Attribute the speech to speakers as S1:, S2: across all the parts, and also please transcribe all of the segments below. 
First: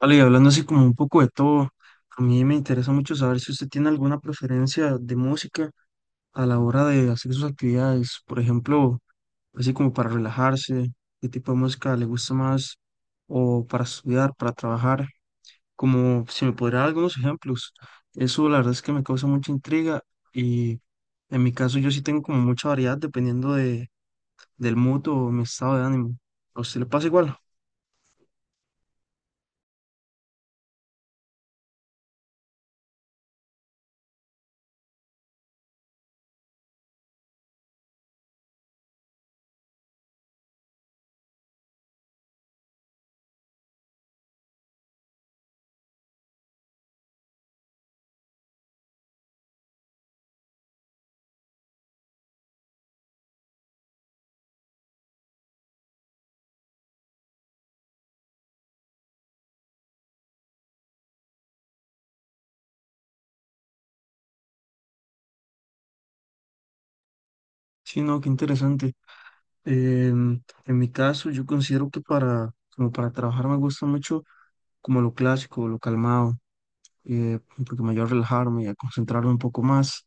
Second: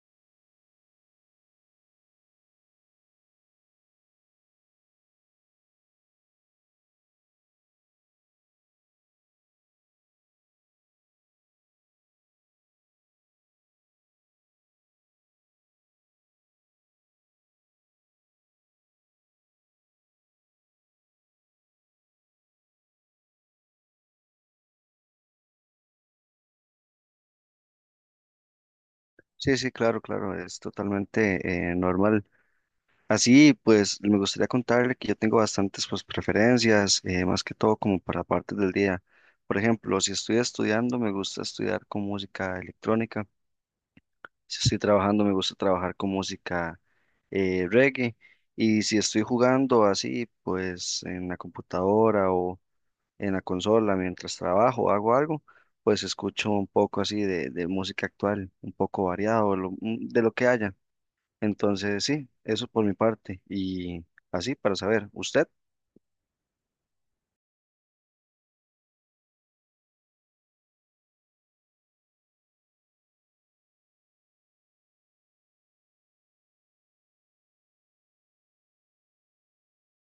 S1: Vale, y hablando así como un poco de todo, a mí me interesa mucho saber si usted tiene alguna preferencia de música a la hora de hacer sus actividades, por ejemplo, así como para relajarse, qué tipo de música le gusta más, o para estudiar, para trabajar, como si me podría dar algunos ejemplos. Eso la verdad es que me causa mucha intriga y en mi caso yo sí tengo como mucha variedad dependiendo del mood o mi estado de ánimo. ¿A usted le pasa igual?
S2: Sí, sí, claro, claro, es totalmente normal. Así, pues, me gustaría contarle que yo tengo bastantes, pues, preferencias, más que todo como para partes del día. Por ejemplo, si estoy estudiando, me gusta estudiar con música electrónica. Si estoy trabajando, me gusta trabajar con música reggae. Y si estoy jugando así, pues, en la computadora o en la consola mientras trabajo, hago algo, pues escucho un poco así de música actual, un poco variado, de lo que haya. Entonces, sí, eso por mi parte. Y así para saber, ¿usted?
S1: Sí, no, qué interesante. En mi caso, yo considero que como para trabajar me gusta mucho como lo clásico, lo calmado, eh, porque me ayuda a relajarme y a concentrarme un poco más,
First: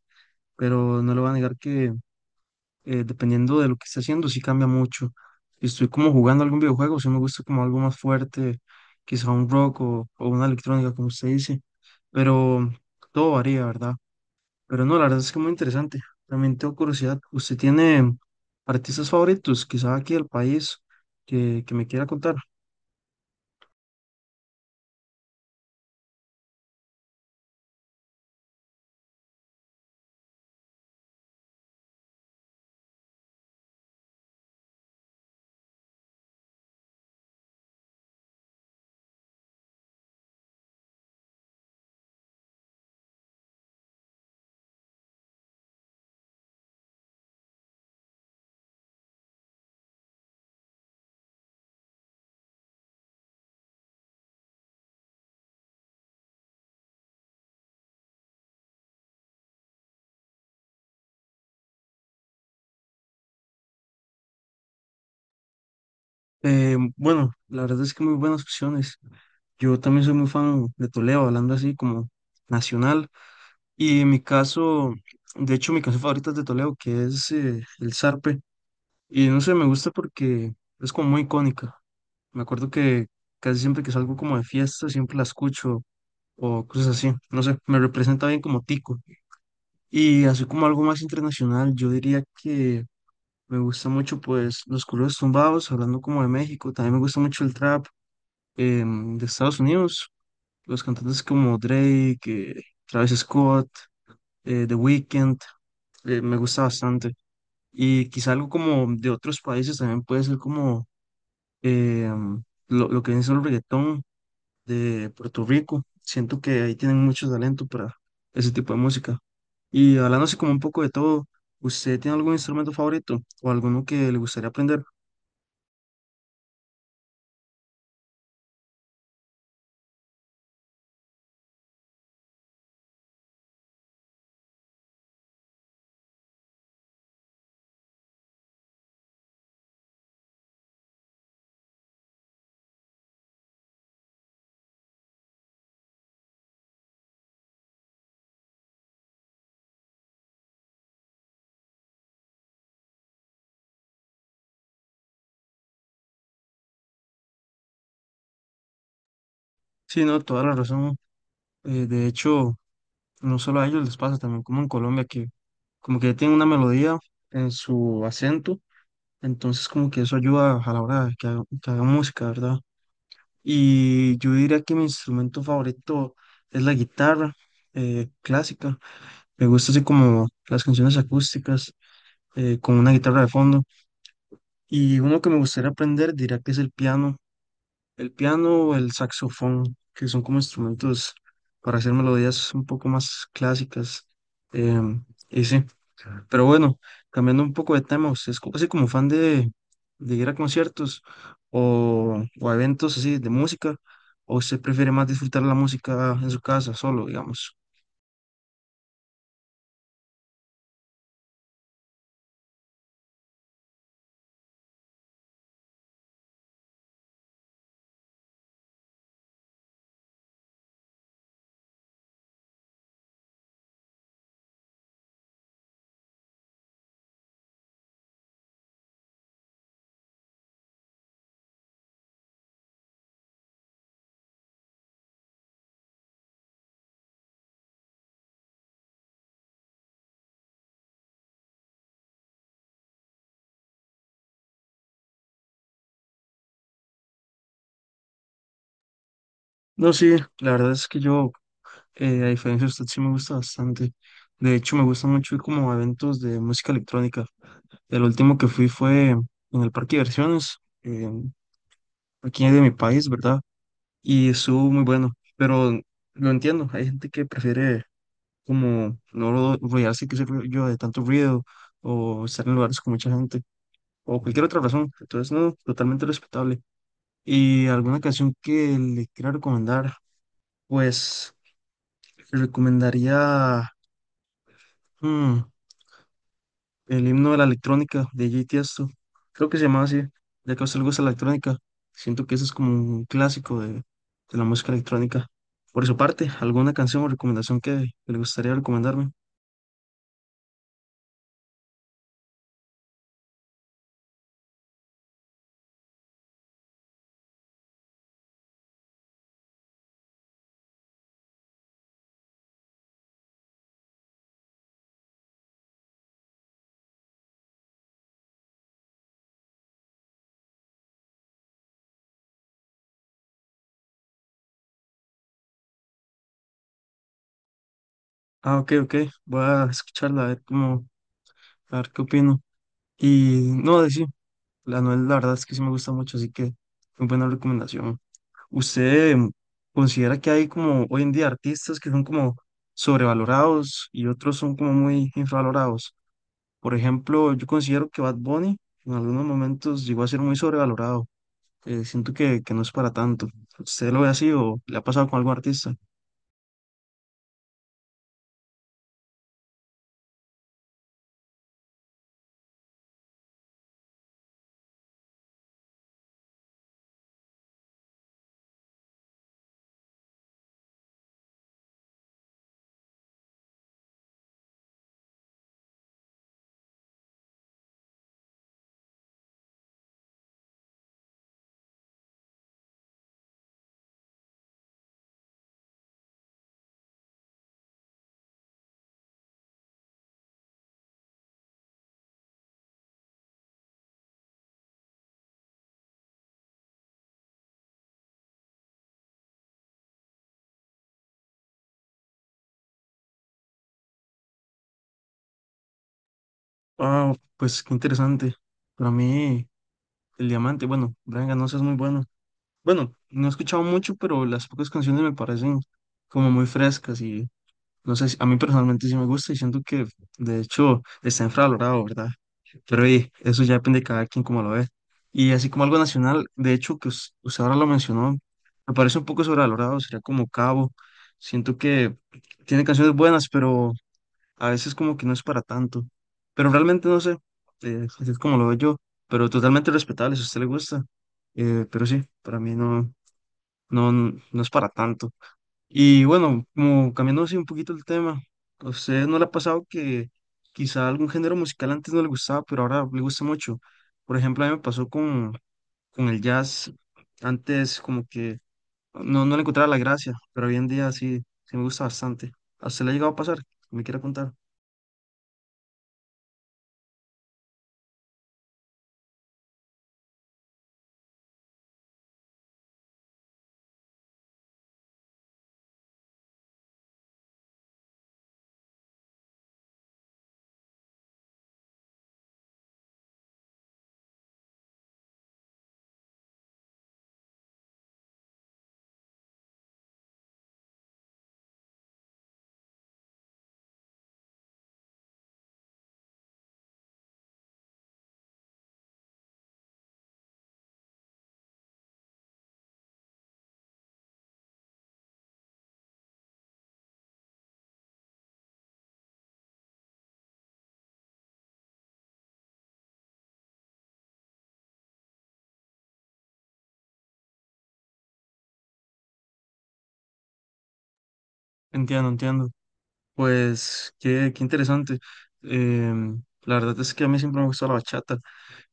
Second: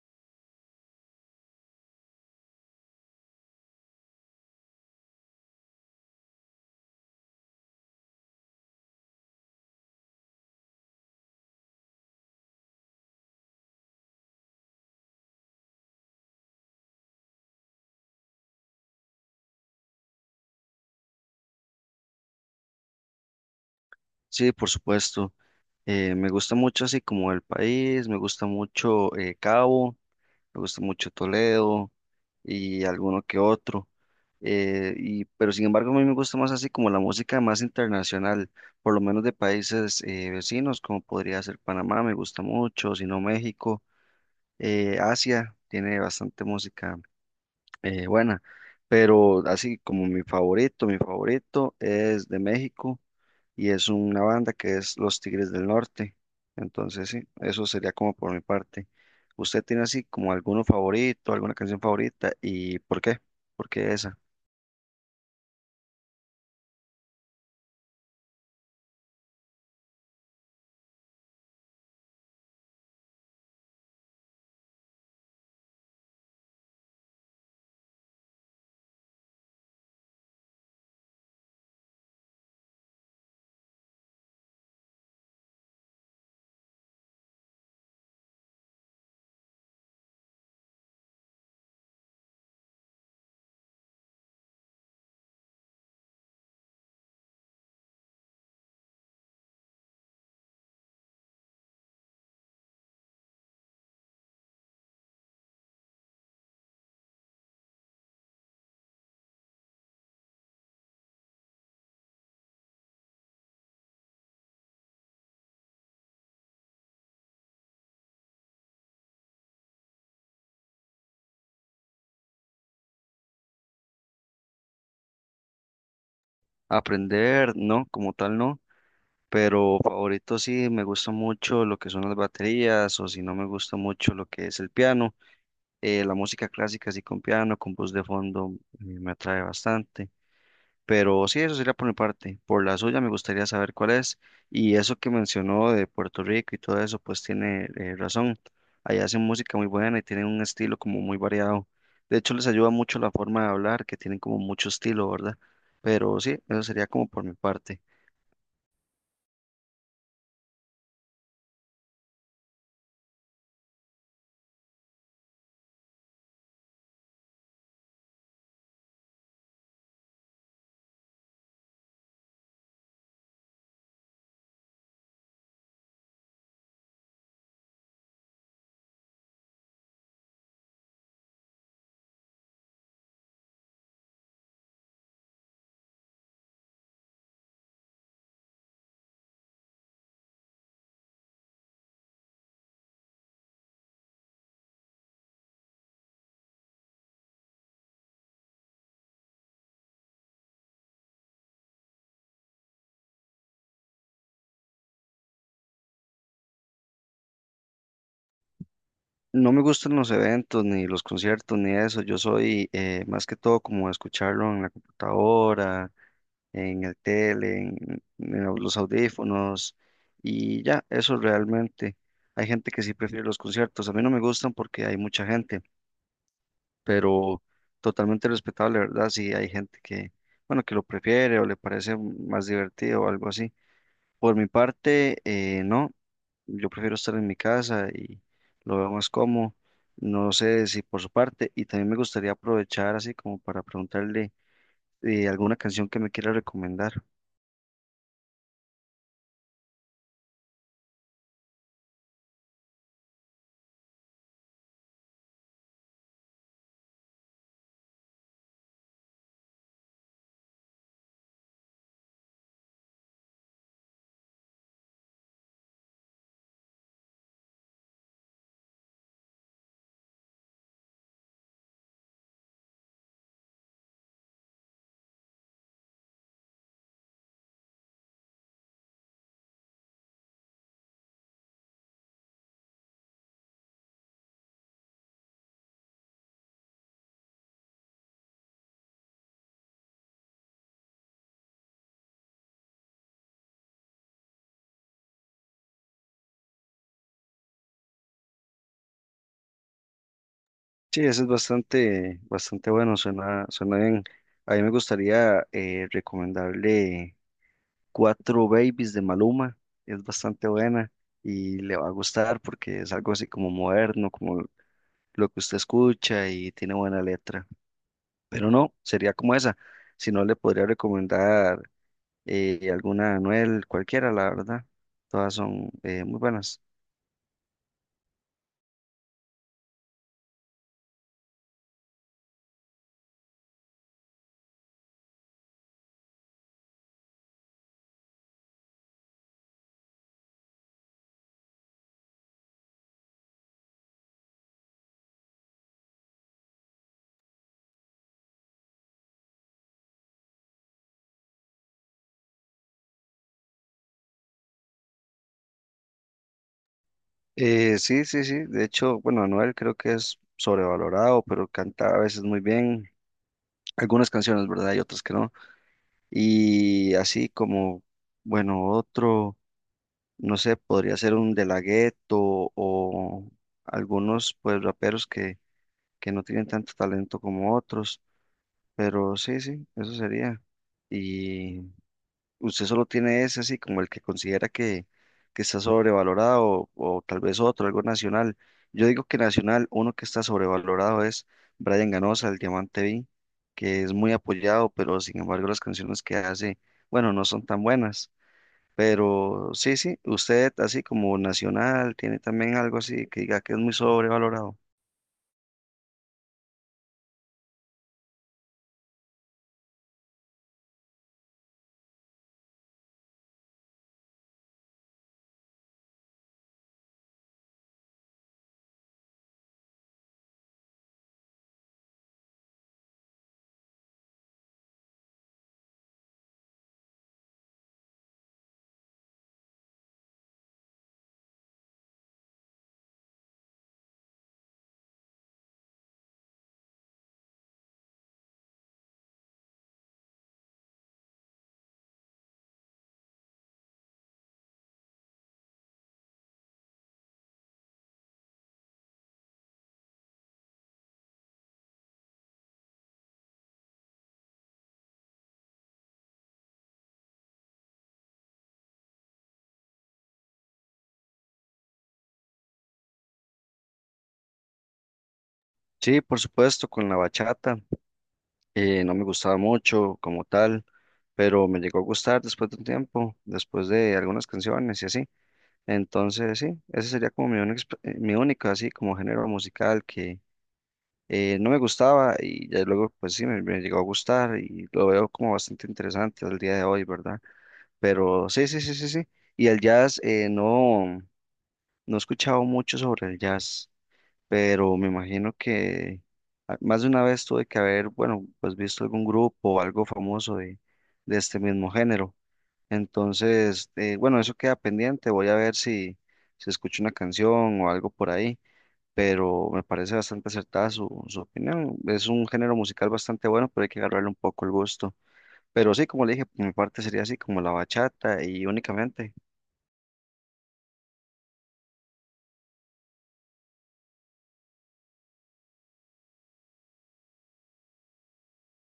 S1: pero no le voy a negar que dependiendo de lo que esté haciendo, sí cambia mucho. Si estoy como jugando algún videojuego, sí me gusta como algo más fuerte, quizá un rock o una electrónica, como usted dice, pero todo varía, ¿verdad? Pero no, la verdad es que muy interesante. También tengo curiosidad, ¿usted tiene artistas favoritos, quizá aquí del país, que me quiera contar?
S2: Sí, por supuesto. Me gusta mucho así como el país, me gusta mucho Cabo, me gusta mucho Toledo y alguno que otro. Pero sin embargo, a mí me gusta más así como la música más internacional, por lo menos de países vecinos, como podría ser Panamá, me gusta mucho, si no México, Asia tiene bastante música buena, pero así como mi favorito es de México y es una banda que es Los Tigres del Norte. Entonces, sí, eso sería como por mi parte. ¿Usted tiene así como alguno favorito, alguna canción favorita y por qué? ¿Por qué esa?
S1: Bueno, la verdad es que muy buenas opciones. Yo también soy muy fan de Toledo, hablando así como nacional. Y en mi caso, de hecho, mi canción favorita es de Toledo, que es El Zarpe. Y no sé, me gusta porque es como muy icónica. Me acuerdo que casi siempre que salgo como de fiesta, siempre la escucho o cosas así. No sé, me representa bien como Tico. Y así como algo más internacional, yo diría que me gusta mucho pues los corridos tumbados, hablando como de México, también me gusta mucho el trap de Estados Unidos, los cantantes como Drake, Travis Scott, The Weeknd, me gusta bastante. Y quizá algo como de otros países también puede ser como em, lo que viene siendo el reggaetón de Puerto Rico. Siento que ahí tienen mucho talento para ese tipo de música. Y hablándose como un poco de todo, ¿usted tiene algún instrumento favorito o alguno que le gustaría aprender?
S2: Aprender, no, como tal no, pero favorito sí, me gusta mucho lo que son las baterías o si no me gusta mucho lo que es el piano. La música clásica así con piano, con voz de fondo, me atrae bastante. Pero sí, eso sería por mi parte. Por la suya me gustaría saber cuál es. Y eso que mencionó de Puerto Rico y todo eso, pues tiene razón. Allá hacen música muy buena y tienen un estilo como muy variado. De hecho, les ayuda mucho la forma de hablar, que tienen como mucho estilo, ¿verdad? Pero sí, eso sería como por mi parte.
S1: Sí, no, toda la razón. De hecho, no solo a ellos les pasa, también como en Colombia, que como que tienen una melodía en su acento, entonces como que eso ayuda a la hora de que haga música, ¿verdad? Y yo diría que mi instrumento favorito es la guitarra clásica. Me gusta así como las canciones acústicas con una guitarra de fondo. Y uno que me gustaría aprender diría que es el piano. El piano o el saxofón, que son como instrumentos para hacer melodías un poco más clásicas. Y sí, pero bueno, cambiando un poco de tema, ¿usted es así como fan de ir a conciertos o a eventos así de música? ¿O usted prefiere más disfrutar la música en su casa solo, digamos?
S2: No me gustan los eventos, ni los conciertos, ni eso. Yo soy más que todo como escucharlo en la computadora, en el tele, los audífonos y ya, eso realmente. Hay gente que sí prefiere los conciertos, a mí no me gustan porque hay mucha gente, pero totalmente respetable, ¿verdad? Si hay gente que, bueno, que lo prefiere o le parece más divertido o algo así. Por mi parte, no, yo prefiero estar en mi casa y lo veo más cómodo. No sé si por su parte, y también me gustaría aprovechar así como para preguntarle alguna canción que me quiera recomendar.
S1: No, sí, la verdad es que yo, a diferencia de usted, sí me gusta bastante. De hecho, me gusta mucho ir como a eventos de música electrónica. El último que fui fue en el parque de diversiones, en- aquí de mi país, ¿verdad? Y estuvo muy bueno, pero lo entiendo, hay gente que prefiere como no ro- rodearse, que sé yo, de tanto ruido o estar en lugares con mucha gente o cualquier otra razón. Entonces, no, totalmente respetable. ¿Y alguna canción que le quiera recomendar? Pues recomendaría... hmm, el himno de la electrónica de J. Tiesto. Creo que se llamaba así, ya que a usted le gusta la electrónica. Siento que ese es como un clásico de la música electrónica. Por su parte, ¿alguna canción o recomendación que le gustaría recomendarme?
S2: Sí, ese es bastante, bastante bueno, suena, suena bien. A mí me gustaría recomendarle Cuatro Babies de Maluma, es bastante buena y le va a gustar porque es algo así como moderno, como lo que usted escucha y tiene buena letra. Pero no, sería como esa. Si no, le podría recomendar alguna Anuel, cualquiera, la verdad. Todas son muy buenas.
S1: Ah, ok, ok. Voy a escucharla, a ver cómo, a ver qué opino. Y no, de sí, la Noel, la verdad es que sí me gusta mucho, así que muy buena recomendación. ¿Usted considera que hay como hoy en día artistas que son como sobrevalorados y otros son como muy infravalorados? Por ejemplo, yo considero que Bad Bunny en algunos momentos llegó a ser muy sobrevalorado. Siento que no es para tanto. ¿Usted lo ve así o le ha pasado con algún artista?
S2: Sí, sí, sí. De hecho, bueno, Anuel creo que es sobrevalorado, pero canta a veces muy bien. Algunas canciones, ¿verdad? Y otras que no. Y así como, bueno, otro, no sé, podría ser un De La Ghetto o algunos, pues, raperos que no tienen tanto talento como otros, pero sí, sí, eso sería. Y usted solo tiene ese así como el que considera que está sobrevalorado o tal vez otro, algo nacional. Yo digo que nacional, uno que está sobrevalorado es Brian Ganosa, el Diamante B, que es muy apoyado, pero sin embargo las canciones que hace, bueno, no son tan buenas. Pero sí, sí, usted así como nacional tiene también algo así que diga que es muy sobrevalorado.
S1: Ah, pues qué interesante. Para mí, el Diamante, bueno, Brian Ganosa es muy bueno. Bueno, no he escuchado mucho, pero las pocas canciones me parecen como muy frescas. No sé, a mí personalmente sí me gusta y siento que de hecho está infravalorado, ¿verdad? Pero y, eso ya depende de cada quien como lo ve. Y así como algo nacional, de hecho que usted ahora lo mencionó, me parece un poco sobrevalorado, sería como Cabo. Siento que tiene canciones buenas, pero a veces como que no es para tanto. Pero realmente no sé, así es como lo veo yo, pero totalmente respetable si a usted le gusta. Pero sí, para mí no, no, no es para tanto. Y bueno, como cambiando así un poquito el tema, ¿a usted no le ha pasado que quizá algún género musical antes no le gustaba, pero ahora le gusta mucho? Por ejemplo, a mí me pasó con el jazz. Antes como que no, no le encontraba la gracia, pero hoy en día sí, sí me gusta bastante. ¿A usted le ha llegado a pasar? ¿Me quiere contar?
S2: Sí, por supuesto, con la bachata. No me gustaba mucho como tal, pero me llegó a gustar después de un tiempo, después de algunas canciones y así. Entonces, sí, ese sería como mi única así como género musical que no me gustaba y ya luego pues sí me llegó a gustar y lo veo como bastante interesante al día de hoy, ¿verdad? Pero sí, sí, sí, sí, sí. Y el jazz, no, no he escuchado mucho sobre el jazz, pero me imagino que más de una vez tuve que haber, bueno, pues visto algún grupo o algo famoso de este mismo género. Entonces, bueno, eso queda pendiente, voy a ver si escucho una canción o algo por ahí, pero me parece bastante acertada su opinión. Es un género musical bastante bueno, pero hay que agarrarle un poco el gusto. Pero sí, como le dije, por mi parte sería así como la bachata y únicamente.
S1: Entiendo, entiendo. Pues qué interesante. La verdad es que a mí siempre me ha gustado la bachata.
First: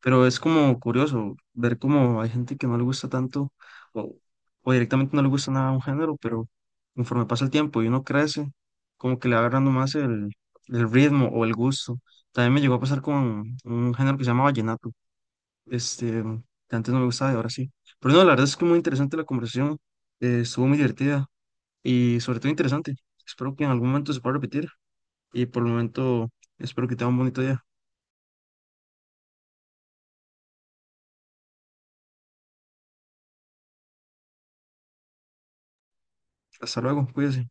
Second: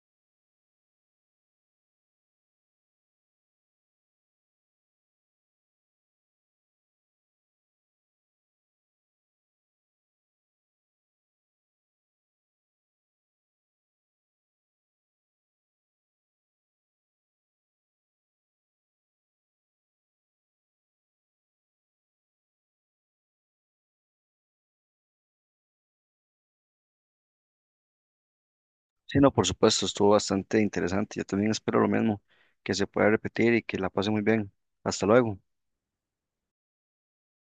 S1: Pero es como curioso ver cómo hay gente que no le gusta tanto o, o directamente no le gusta nada un género, pero conforme pasa el tiempo y uno crece, como que le va agarrando más el ritmo o el gusto. También me llegó a pasar con un género que se llama vallenato, este, que antes no me gustaba y ahora sí. Pero no, la verdad es que muy interesante la conversación, estuvo muy divertida y sobre todo interesante. Espero que en algún momento se pueda repetir y por el momento espero que tenga un bonito día.
S2: Sí, no, por supuesto, estuvo bastante interesante. Yo también espero lo mismo, que se pueda repetir y que la pase muy bien. Hasta luego.
S1: Hasta luego, cuídense.